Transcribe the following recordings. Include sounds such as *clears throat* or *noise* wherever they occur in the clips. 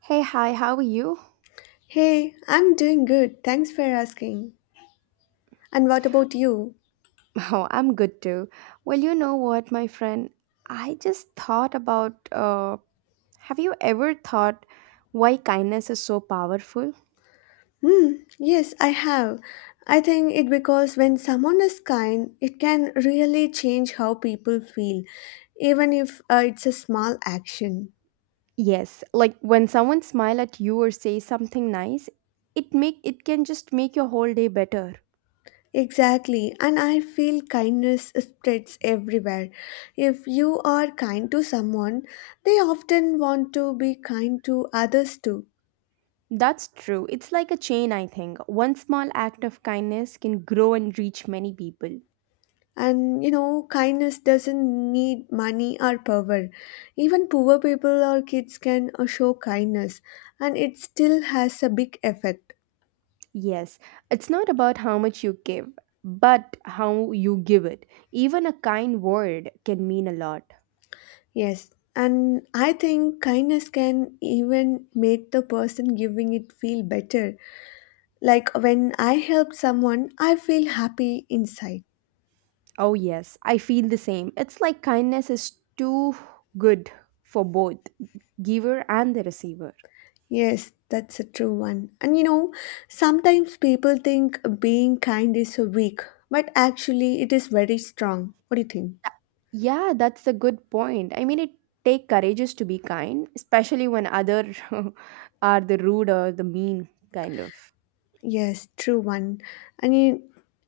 Hey, hi, how are you? *laughs* Hey, I'm doing good. Thanks for asking. And what about you? Oh, I'm good too. Well, you know what, my friend? I just thought about have you ever thought why kindness is so powerful? Hmm, yes, I have. I think it because when someone is kind, it can really change how people feel, even if it's a small action. Yes, like when someone smile at you or say something nice, it make it can just make your whole day better. Exactly, and I feel kindness spreads everywhere. If you are kind to someone, they often want to be kind to others too. That's true. It's like a chain, I think. One small act of kindness can grow and reach many people. And you know, kindness doesn't need money or power. Even poor people or kids can show kindness, and it still has a big effect. Yes, it's not about how much you give, but how you give it. Even a kind word can mean a lot. Yes, and I think kindness can even make the person giving it feel better. Like when I help someone, I feel happy inside. Oh, yes, I feel the same. It's like kindness is too good for both giver and the receiver. Yes, that's a true one. And you know, sometimes people think being kind is so weak, but actually, it is very strong. What do you think? Yeah, that's a good point. I mean, it take courageous to be kind, especially when other *laughs* are the rude or the mean kind of. Yes, true one. I mean,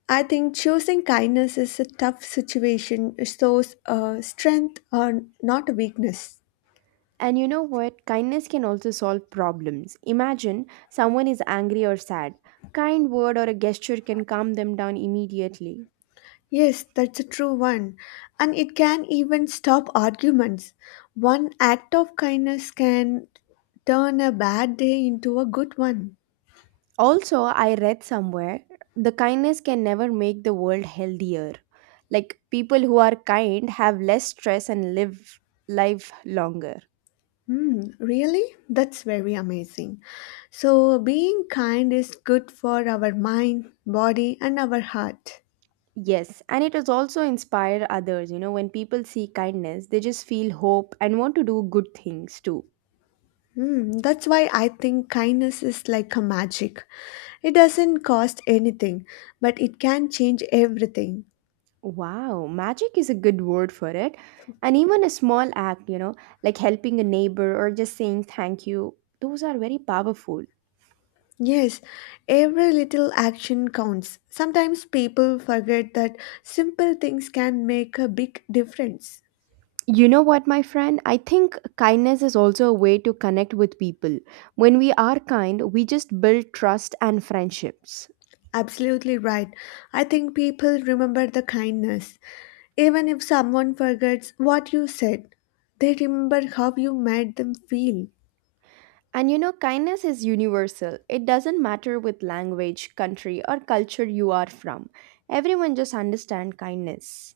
I think choosing kindness is a tough situation. It shows strength or not a weakness. And you know what? Kindness can also solve problems. Imagine someone is angry or sad. Kind word or a gesture can calm them down immediately. Yes, that's a true one. And it can even stop arguments. One act of kindness can turn a bad day into a good one. Also, I read somewhere the kindness can never make the world healthier. Like people who are kind have less stress and live life longer. Hmm, really? That's very amazing. So, being kind is good for our mind, body, and our heart. Yes, and it has also inspired others. You know, when people see kindness, they just feel hope and want to do good things too. Mm, that's why I think kindness is like a magic. It doesn't cost anything, but it can change everything. Wow, magic is a good word for it. And even a small act, like helping a neighbor or just saying thank you, those are very powerful. Yes, every little action counts. Sometimes people forget that simple things can make a big difference. You know what, my friend? I think kindness is also a way to connect with people. When we are kind, we just build trust and friendships. Absolutely right. I think people remember the kindness. Even if someone forgets what you said, they remember how you made them feel. And you know, kindness is universal. It doesn't matter with language, country, or culture you are from. Everyone just understand kindness.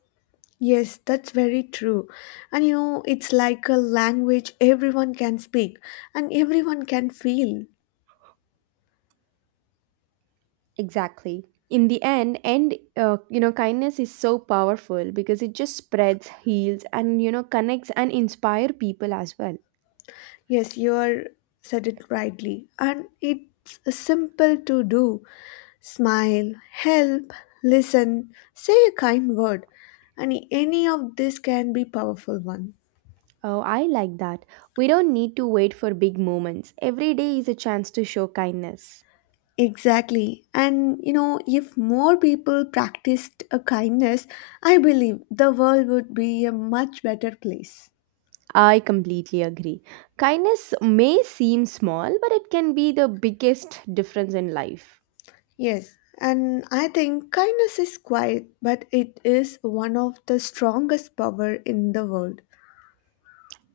Yes, that's very true. And you know, it's like a language everyone can speak and everyone can feel. Exactly. In the end, and kindness is so powerful because it just spreads, heals, and connects and inspire people as well. Yes, you're said it rightly. And it's simple to do. Smile, help, listen, say a kind word. And any of this can be powerful one. Oh, I like that. We don't need to wait for big moments. Every day is a chance to show kindness. Exactly. And you know, if more people practiced a kindness, I believe the world would be a much better place. I completely agree. Kindness may seem small, but it can be the biggest difference in life. Yes, and I think kindness is quiet, but it is one of the strongest power in the world.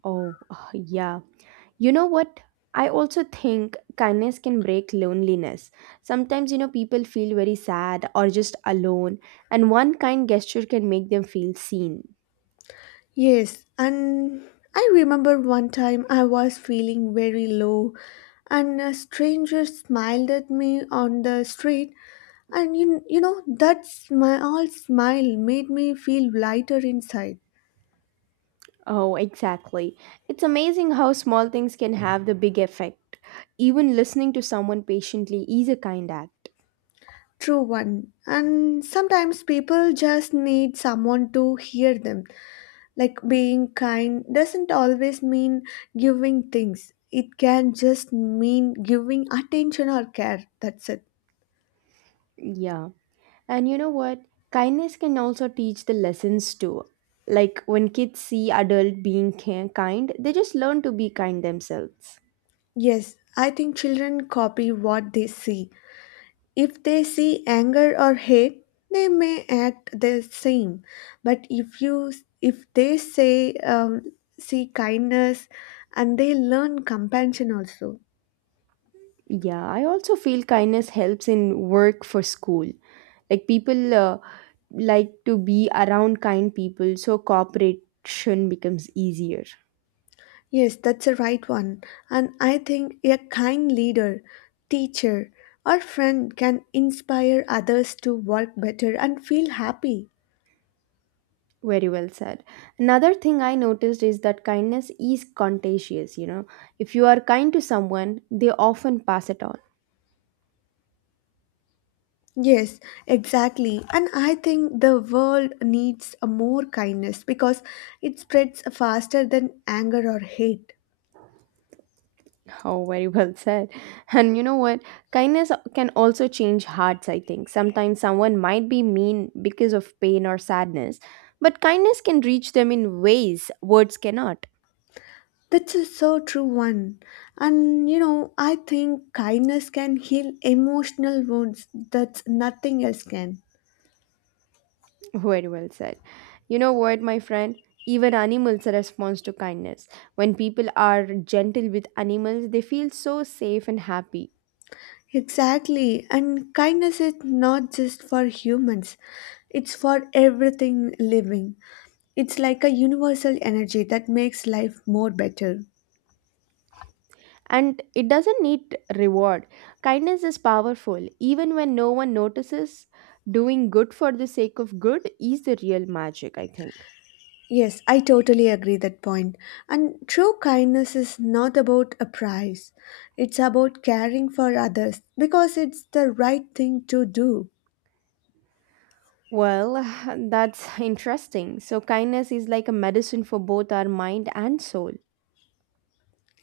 Oh, *sighs* yeah. You know what? I also think kindness can break loneliness. Sometimes, people feel very sad or just alone, and one kind gesture can make them feel seen. Yes, and I remember one time I was feeling very low and a stranger smiled at me on the street and you know that small smile made me feel lighter inside. Oh, exactly. It's amazing how small things can have the big effect. Even listening to someone patiently is a kind act. True one. And sometimes people just need someone to hear them. Like being kind doesn't always mean giving things, it can just mean giving attention or care. That's it. Yeah. And you know what? Kindness can also teach the lessons too. Like when kids see adult being kind, they just learn to be kind themselves. Yes, I think children copy what they see. If they see anger or hate, they may act the same. But if they say see kindness and they learn compassion also. Yeah, I also feel kindness helps in work for school. Like people like to be around kind people, so cooperation becomes easier. Yes, that's a right one. And I think a kind leader, teacher, or friend can inspire others to work better and feel happy. Very well said. Another thing I noticed is that kindness is contagious. If you are kind to someone, they often pass it on. Yes, exactly. And I think the world needs a more kindness because it spreads faster than anger or hate. Oh, very well *laughs* said. And you know what? Kindness can also change hearts, I think. Sometimes someone might be mean because of pain or sadness, but kindness can reach them in ways words cannot. That's a so true one. And you know, I think kindness can heal emotional wounds that nothing else can. *laughs* Very well said. You know what, my friend? Even animals respond to kindness. When people are gentle with animals, they feel so safe and happy. Exactly, and kindness is not just for humans, it's for everything living. It's like a universal energy that makes life more better. And it doesn't need reward. Kindness is powerful, even when no one notices. Doing good for the sake of good is the real magic, I think. Yes, I totally agree that point. And true kindness is not about a price. It's about caring for others because it's the right thing to do. Well, *laughs* *sighs* that's interesting. So, kindness is like a medicine for both our mind and soul.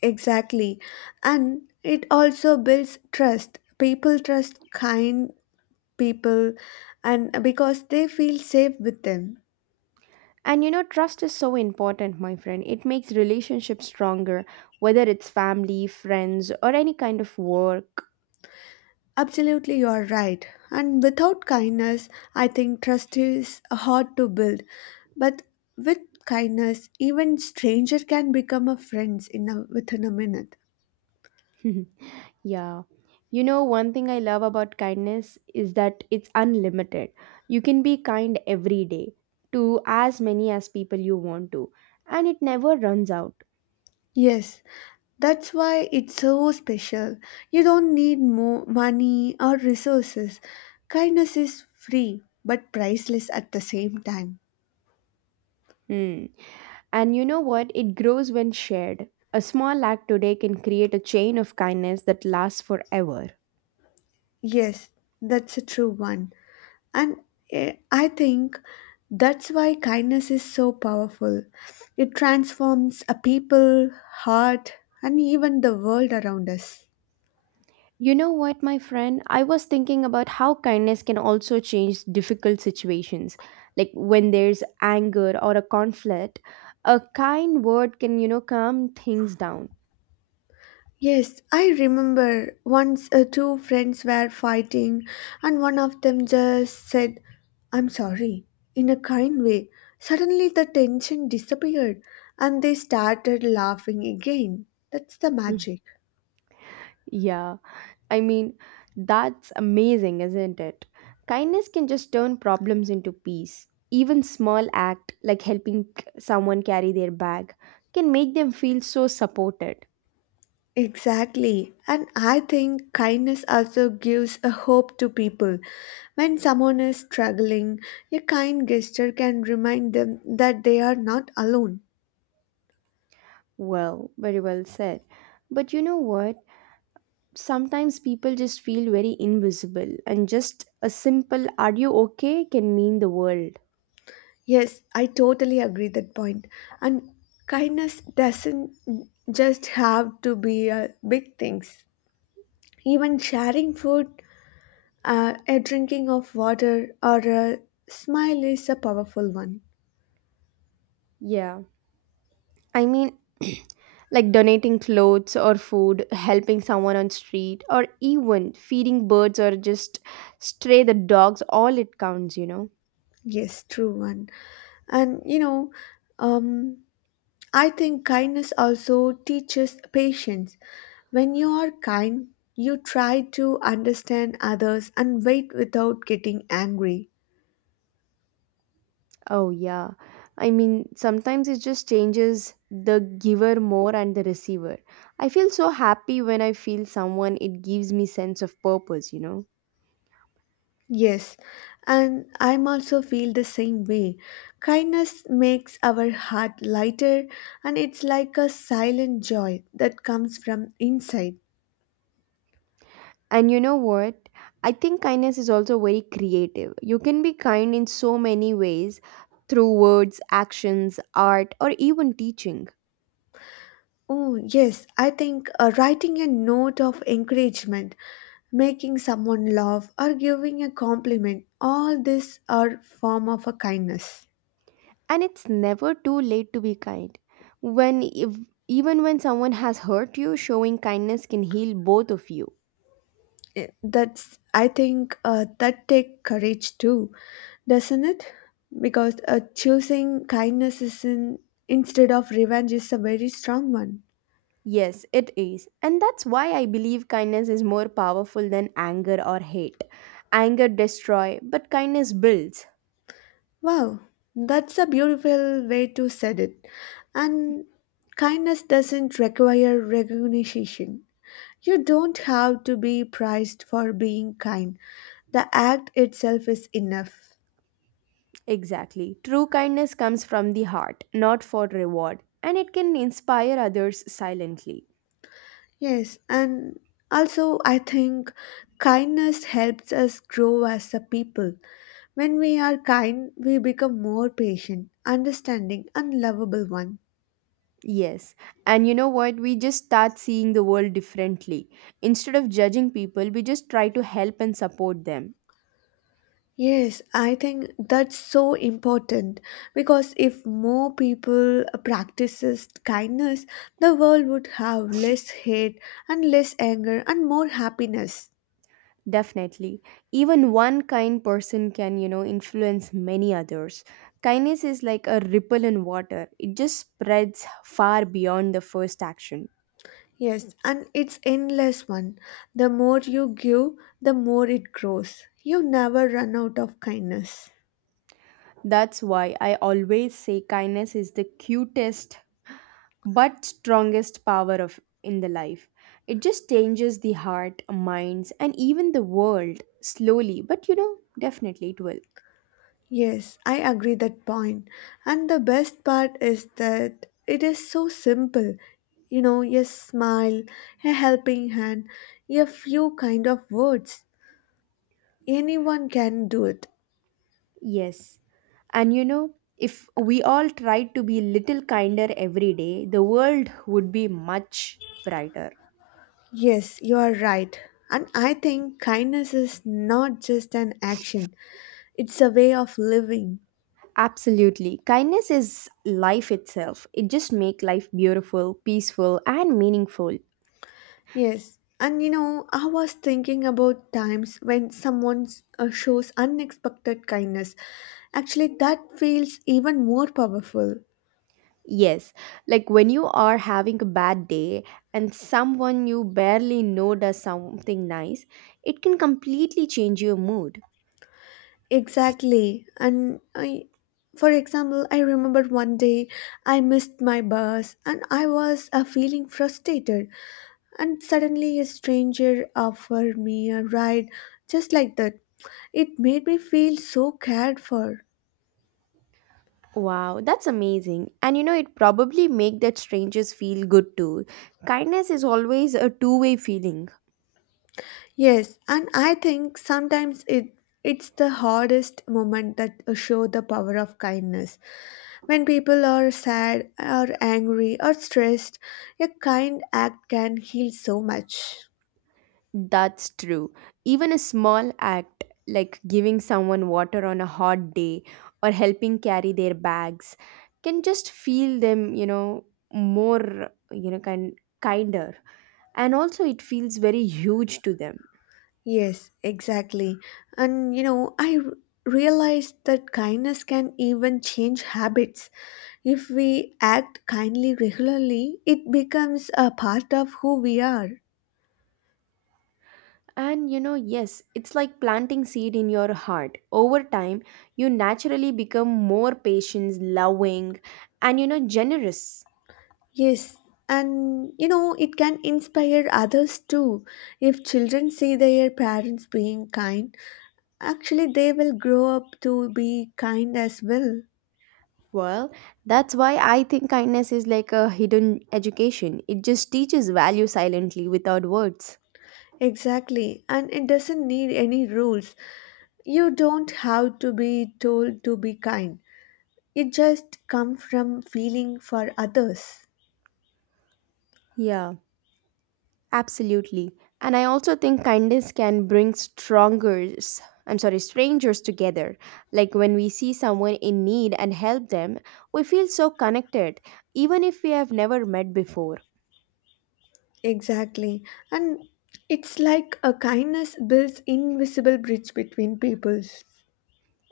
Exactly. And it also builds trust. People trust kind people and because they feel safe with them. And you know, trust is so important, my friend. It makes relationships stronger, whether it's family, friends, or any kind of work. Absolutely, you are right. And without kindness, I think trust is hard to build. But with kindness, even stranger can become a friends in a, within a minute. *laughs* Yeah. You know, one thing I love about kindness is that it's unlimited. You can be kind every day to as many as people you want to, and it never runs out. Yes, that's why it's so special. You don't need more money or resources. Kindness is free but priceless at the same time. Hmm. And you know what? It grows when shared. A small act today can create a chain of kindness that lasts forever. Yes, that's a true one. And I think that's why kindness is so powerful. It transforms a people, heart, and even the world around us. You know what, my friend? I was thinking about how kindness can also change difficult situations. Like when there's anger or a conflict, a kind word can calm things down. *laughs* Yes, I remember once two friends were fighting, and one of them just said, I'm sorry, in a kind way. Suddenly the tension disappeared, and they started laughing again. That's the magic. Yeah, I mean, that's amazing, isn't it? Kindness can just turn problems into peace. Even small act like helping someone carry their bag can make them feel so supported. Exactly. And I think kindness also gives a hope to people. When someone is struggling, a kind gesture can remind them that they are not alone. Well, very well said. But you know what? Sometimes people just feel very invisible and just a simple are you okay can mean the world. Yes, I totally agree that point. And kindness doesn't just have to be big things. Even sharing food, a drinking of water, or a smile is a powerful one. Yeah, I mean, *clears throat* like donating clothes or food, helping someone on street, or even feeding birds, or just stray the dogs, all it counts. Yes, true one. And you know, um, I think kindness also teaches patience. When you are kind, you try to understand others and wait without getting angry. Oh, yeah, I mean, sometimes it just changes the giver more and the receiver. I feel so happy when I feel someone, it gives me sense of purpose. Yes, and I'm also feel the same way. Kindness makes our heart lighter and it's like a silent joy that comes from inside. And you know what? I think kindness is also very creative. You can be kind in so many ways through words, actions, art, or even teaching. Oh, yes, I think writing a note of encouragement, making someone laugh, or giving a compliment, all these are form of a kindness. And it's never too late to be kind. When if, even when someone has hurt you, showing kindness can heal both of you. That's I think that take courage too, doesn't it? Because choosing kindness is instead of revenge is a very strong one. Yes, it is. And that's why I believe kindness is more powerful than anger or hate. Anger destroys, but kindness builds. Wow, that's a beautiful way to said it. And kindness doesn't require recognition. You don't have to be prized for being kind. The act itself is enough. Exactly. True kindness comes from the heart, not for reward, and it can inspire others silently. Yes, and also I think kindness helps us grow as a people. When we are kind, we become more patient, understanding, and lovable one. Yes. And you know what? We just start seeing the world differently. Instead of judging people, we just try to help and support them. Yes, I think that's so important because if more people practices kindness, the world would have less hate and less anger and more happiness. Definitely. Even one kind person can influence many others. Kindness is like a ripple in water, it just spreads far beyond the first action. Yes, and it's endless one. The more you give, the more it grows. You never run out of kindness. That's why I always say kindness is the cutest but strongest power of in the life. It just changes the heart minds and even the world slowly, but definitely it will. Yes, I agree that point. And the best part is that it is so simple. You know, a smile, a helping hand, a few kind of words. Anyone can do it. Yes, and if we all tried to be little kinder every day, the world would be much brighter. Yes, you are right. And I think kindness is not just an action, it's a way of living. Absolutely, kindness is life itself. It just make life beautiful, peaceful, and meaningful. Yes, and you know, I was thinking about times when someone shows unexpected kindness. Actually, that feels even more powerful. Yes, like when you are having a bad day and someone you barely know does something nice, it can completely change your mood. Exactly. And I, for example, I remember one day I missed my bus and I was feeling frustrated. And suddenly, a stranger offered me a ride just like that. It made me feel so cared for. Wow, that's amazing. And you know, it probably make that strangers feel good too. Kindness is always a two-way feeling. Yes, and I think sometimes it's the hardest moment that show the power of kindness. When people are sad or angry or stressed, a kind act can heal so much. That's true. Even a small act like giving someone water on a hot day or helping carry their bags can just feel them, more, kind kinder. And also it feels very huge to them. Yes, exactly. And you know, realized that kindness can even change habits. If we act kindly regularly, it becomes a part of who we are. And yes, it's like planting seed in your heart over time. You naturally become more patient, loving, and generous. Yes, and you know, it can inspire others too. If children see their parents being kind, actually they will grow up to be kind as well. Well, that's why I think kindness is like a hidden education. It just teaches value silently without words. Exactly, and it doesn't need any rules. You don't have to be told to be kind. It just comes from feeling for others. Yeah. Absolutely. And I also think kindness can bring strangers together. Like when we see someone in need and help them, we feel so connected, even if we have never met before. Exactly, and it's like a kindness builds invisible bridge between peoples.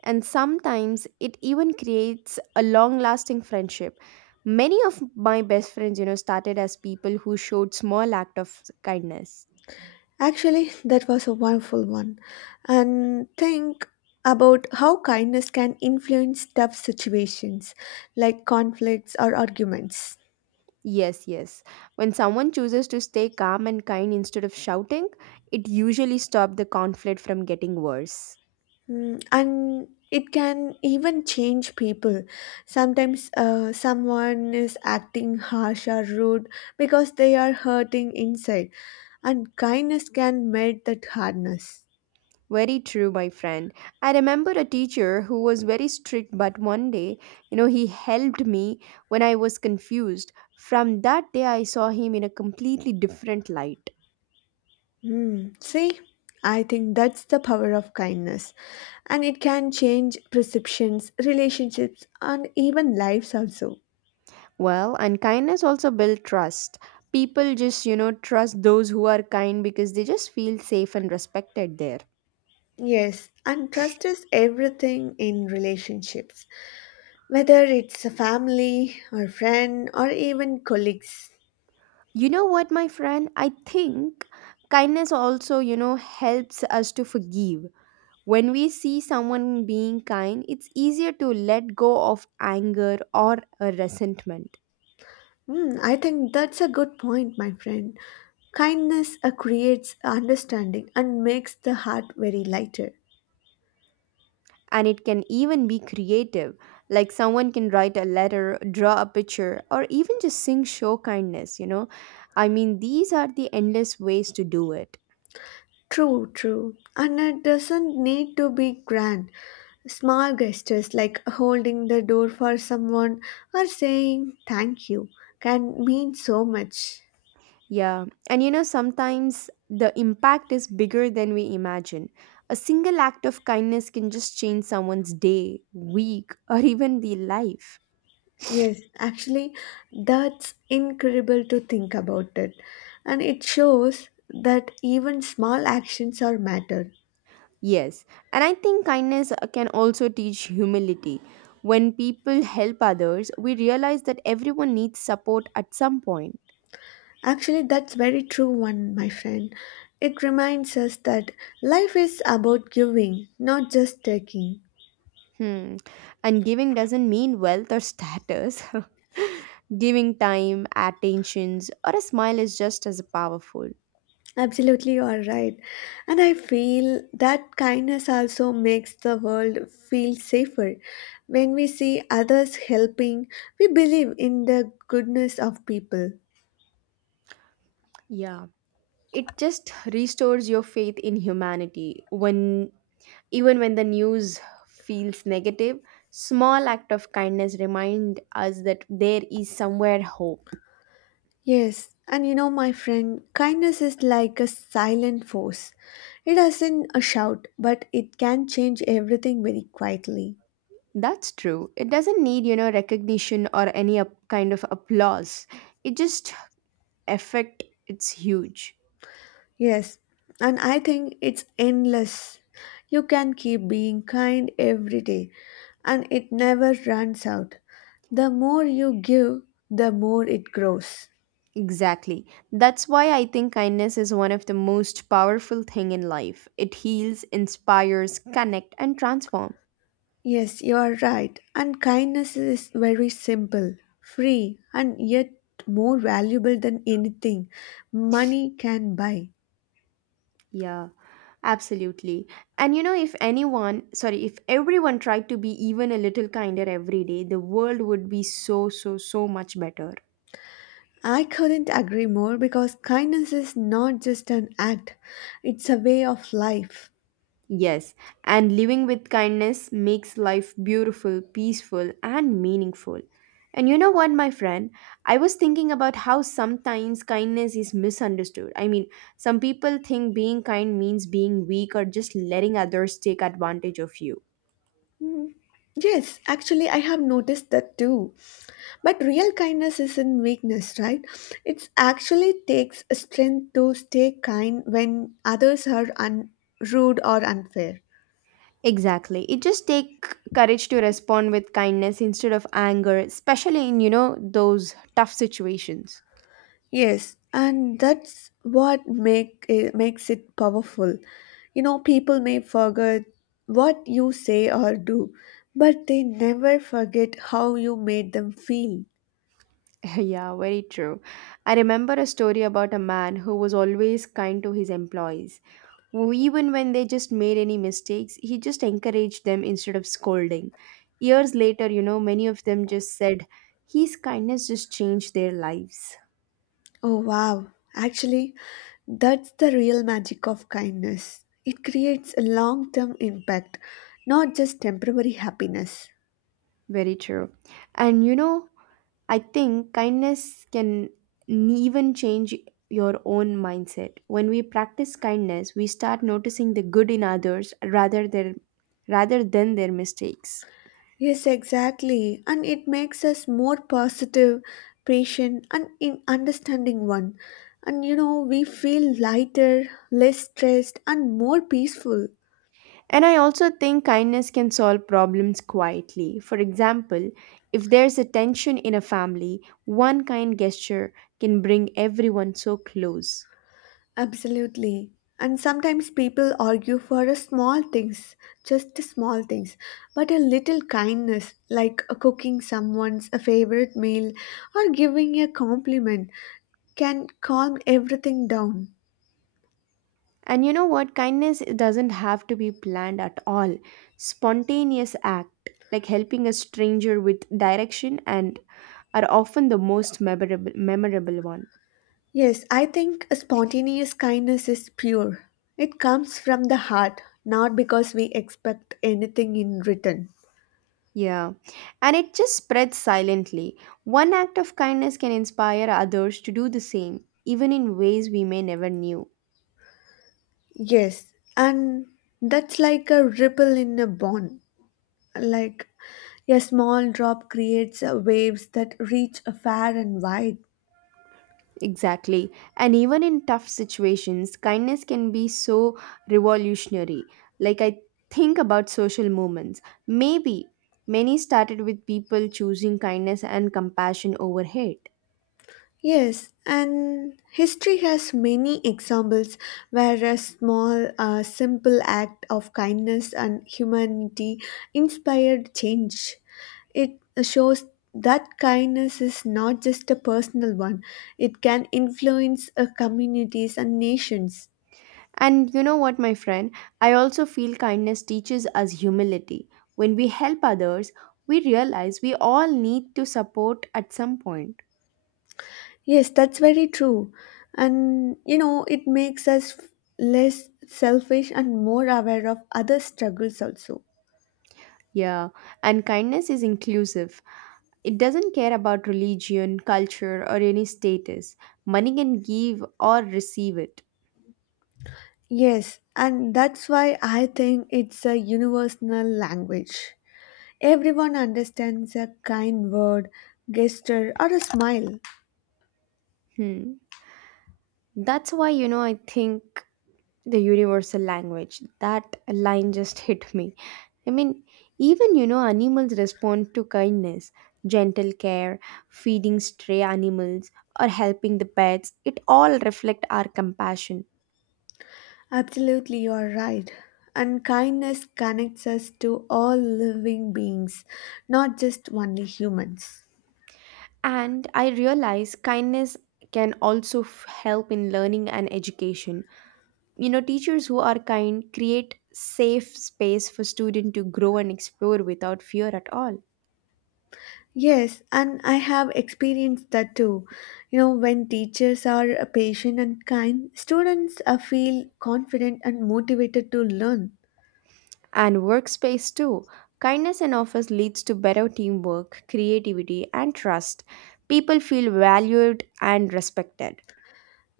And sometimes it even creates a long lasting friendship. Many of my best friends started as people who showed small act of kindness. Actually, that was a wonderful one. And think about how kindness can influence tough situations like conflicts or arguments. Yes, yes. When someone chooses to stay calm and kind instead of shouting, it usually stops the conflict from getting worse. Mm, and it can even change people. Sometimes someone is acting harsh or rude because they are hurting inside, and kindness can melt that hardness. Very true, my friend. I remember a teacher who was very strict, but one day, he helped me when I was confused. From that day, I saw him in a completely different light. Mm, see, I think that's the power of kindness, and it can change perceptions, relationships, and even lives also. Well, and kindness also builds trust. People just trust those who are kind because they just feel safe and respected there. Yes, and trust is everything in relationships, whether it's a family, or friend, or even colleagues. You know what, my friend? I think kindness also helps us to forgive. When we see someone being kind, it's easier to let go of anger or a resentment. Hmm, I think that's a good point, my friend. Kindness creates understanding and makes the heart very lighter. And it can even be creative. Like someone can write a letter, draw a picture, or even just sing show kindness, you know? I mean, these are the endless ways to do it. True, true. And it doesn't need to be grand. Small gestures like holding the door for someone or saying thank you can mean so much. Yeah, and sometimes the impact is bigger than we imagine. A single act of kindness can just change someone's day, week, *laughs* or even the life. Yes, actually, that's incredible to think about it. And it shows that even small actions are matter. Yes, and I think kindness can also teach humility. When people help others, we realize that everyone needs support at some point. Actually, that's very true one, my friend. It reminds us that life is about giving, not just taking. Hmm. And giving doesn't mean wealth or status. *laughs* Giving time, attentions, or a smile is just as powerful. Absolutely, you are right. And I feel that kindness also makes the world feel safer. When we see others helping, we believe in the goodness of people. Yeah, it just restores your faith in humanity. When Even when the news feels negative, small act of kindness remind us that there is somewhere hope. Yes, and you know, my friend, kindness is like a silent force. It doesn't a shout, but it can change everything very quietly. That's true. It doesn't need recognition or any up kind of applause. It just effect it's huge. Yes, and I think it's endless. You can keep being kind every day, and it never runs out. The more you give, the more it grows. Exactly. That's why I think kindness is one of the most powerful thing in life. It heals, inspires, connect and transform. Yes, you are right, and kindness is very simple, free, and yet more valuable than anything money can buy. Yeah, absolutely. And you know if if everyone tried to be even a little kinder every day, the world would be so so so much better. I couldn't agree more because kindness is not just an act, it's a way of life. Yes, and living with kindness makes life beautiful, peaceful, and meaningful. And you know what, my friend? I was thinking about how sometimes kindness is misunderstood. I mean, some people think being kind means being weak or just letting others take advantage of you. Mm, yes, actually, I have noticed that too. But real kindness isn't weakness, right? It actually takes strength to stay kind when others are rude or unfair. Exactly. It just take courage to respond with kindness instead of anger, especially in, you know, those tough situations. Yes, and that's what makes it powerful. You know, people may forget what you say or do, but they never forget how you made them feel. *laughs* Yeah, very true. I remember a story about a man who was always kind to his employees. Who even when they just made any mistakes, he just encouraged them instead of scolding. Years later, you know, many of them just said his kindness just changed their lives. Oh, wow. Actually, that's the real magic of kindness. It creates a long term impact, not just temporary happiness. Very true. And you know, I think kindness can even change your own mindset. When we practice kindness, we start noticing the good in others rather than their mistakes. Yes, exactly. And it makes us more positive, patient, and in understanding one. And you know, we feel lighter, less stressed, and more peaceful. And I also think kindness can solve problems quietly. For example, if there's a tension in a family, one kind gesture can bring everyone so close. Absolutely. And sometimes people argue for a small things, just the small things, but a little kindness, like cooking someone's a favorite meal or giving a compliment, can calm everything down. And you know what? Kindness doesn't have to be planned at all. Spontaneous act, like helping a stranger with direction and are often the most memorable one. Yes, I think a spontaneous kindness is pure. It comes from the heart, not because we expect anything in return. Yeah, and it just spreads silently. One act of kindness can inspire others to do the same, even in ways we may never knew. Yes, and that's like a ripple in a pond, like a small drop creates waves that reach far and wide. Exactly. And even in tough situations, kindness can be so revolutionary. Like I think about social movements. Maybe many started with people choosing kindness and compassion over hate. Yes, and history has many examples where a simple act of kindness and humanity inspired change. It shows that kindness is not just a personal one, it can influence communities and nations. And you know what, my friend? I also feel kindness teaches us humility. When we help others, we realize we all need to support at some point. Yes, that's very true. And you know, it makes less selfish and more aware of other struggles also. Yeah, and kindness is inclusive. It doesn't care about religion, culture, or any status. Money can give or receive it. Yes, and that's why I think it's a universal language. Everyone understands a kind word, gesture, or a smile. Hmm. That's why, you know, I think the universal language, that line just *laughs* hit me. I mean, even you know, animals respond to kindness, gentle care, feeding stray animals, or helping the pets. It all reflect our compassion. Absolutely, you are right. And kindness connects us to all living beings, not just only humans. And I realize kindness can also help in learning and education. You know, teachers who are kind create safe space for student to grow and explore without fear at all. Yes, and I have experienced that too. You know, when teachers are patient and kind, students feel confident and motivated to learn. And workspace too. Kindness in office leads to better teamwork, creativity, and trust. People feel valued and respected.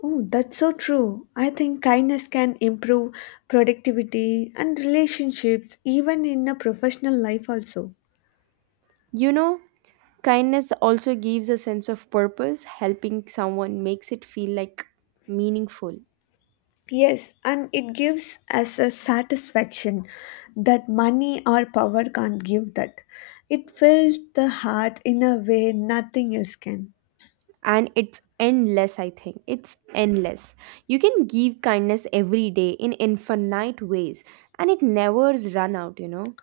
Oh, that's so true. I think kindness can improve productivity and relationships even in a professional life also. You know, kindness also gives a sense of purpose. Helping someone makes it feel like meaningful. Yes, and it gives us a satisfaction that money or power can't give that. It fills the heart in a way nothing else can. And it's endless, I think. It's endless. You can give kindness every day in infinite ways, and it never is run out, you know.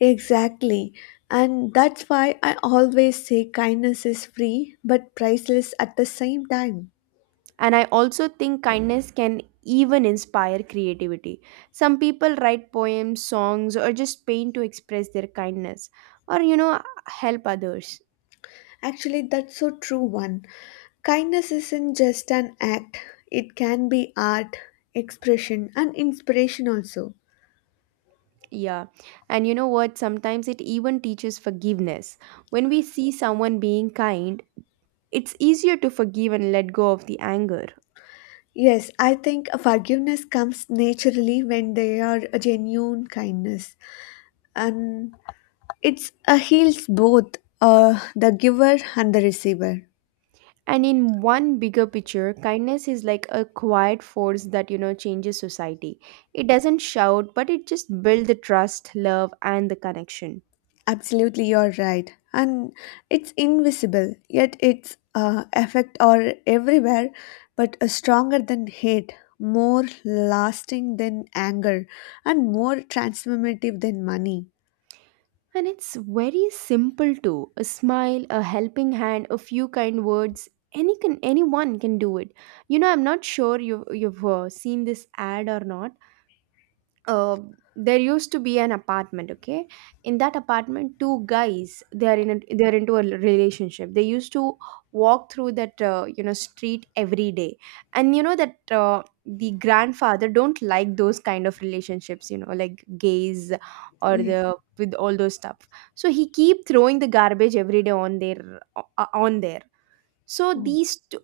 Exactly. And that's why I always say kindness is free but priceless at the same time. And I also think kindness can even inspire creativity. Some people write poems, songs, or just paint to express their kindness or, you know, help others. Actually, that's so true one. Kindness isn't just an act, it can be art, expression, and inspiration also. Yeah. And you know what? Sometimes it even teaches forgiveness. When we see someone being kind, it's easier to forgive and let go of the anger. Yes, I think forgiveness comes naturally when they are a genuine kindness, and it's a heals both the giver and the receiver. And in one bigger picture, kindness is like a quiet force that, you know, changes society. It doesn't shout, but it just builds the trust, love, and the connection. Absolutely, you're right. And it's invisible, yet its effect are everywhere, but stronger than hate, more lasting than anger, and more transformative than money. And it's very simple too. A smile, a helping hand, a few kind words. Anyone can do it. You know, I'm not sure you've seen this ad or not. uh, there used to be an apartment, okay, in that apartment two guys, they are they are into a relationship. They used to walk through that you know, street every day, and you know that the grandfather don't like those kind of relationships, you know, like gays or Yes. the with all those stuff. So he keep throwing the garbage every day on their on there. So Oh, these two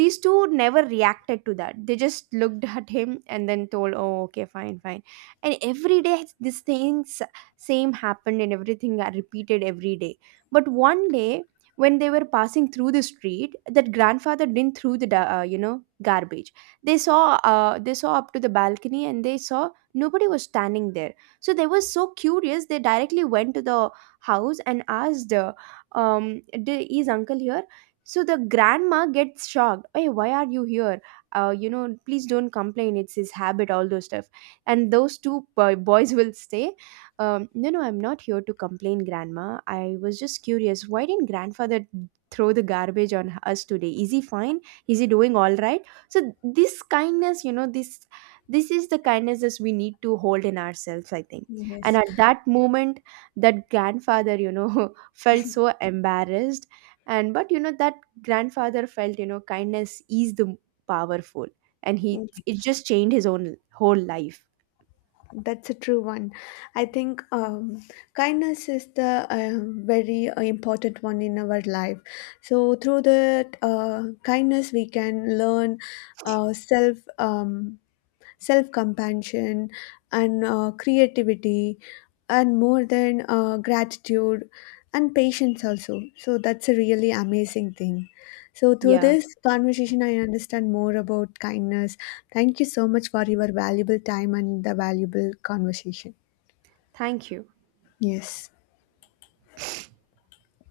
these two never reacted to that. They just looked at him and then told, oh, okay, fine, fine. And every day these things same happened and everything are repeated every day. But one day when they were passing through the street, that grandfather didn't throw the you know, garbage. They saw, they saw up to the balcony and they saw nobody was standing there. So they were so curious, they directly went to the house and asked, "D- is uncle here?" So the grandma gets shocked. Hey, why are you here? You know, please don't complain, it's his habit, all those stuff. And those two boys will say, no, no, I'm not here to complain, grandma. I was just curious, why didn't grandfather throw the garbage on us today? Is he fine? Is he doing all right? So this kindness, you know, this is the kindnesses we need to hold in ourselves, I think. And yes. at that moment, that grandfather, you know, *laughs* felt so embarrassed. And but you know that grandfather felt, you know, kindness is the powerful, and he Mm, it just changed his own whole life. that's a true one. I think kindness is the very important one in our life. So through that kindness, we can learn uh, self um, self compassion and creativity and more than gratitude and patience also. So that's a really amazing thing. So through Yeah, this conversation I understand more about kindness. Thank you so much for your valuable time and the valuable conversation. thank you. Yes.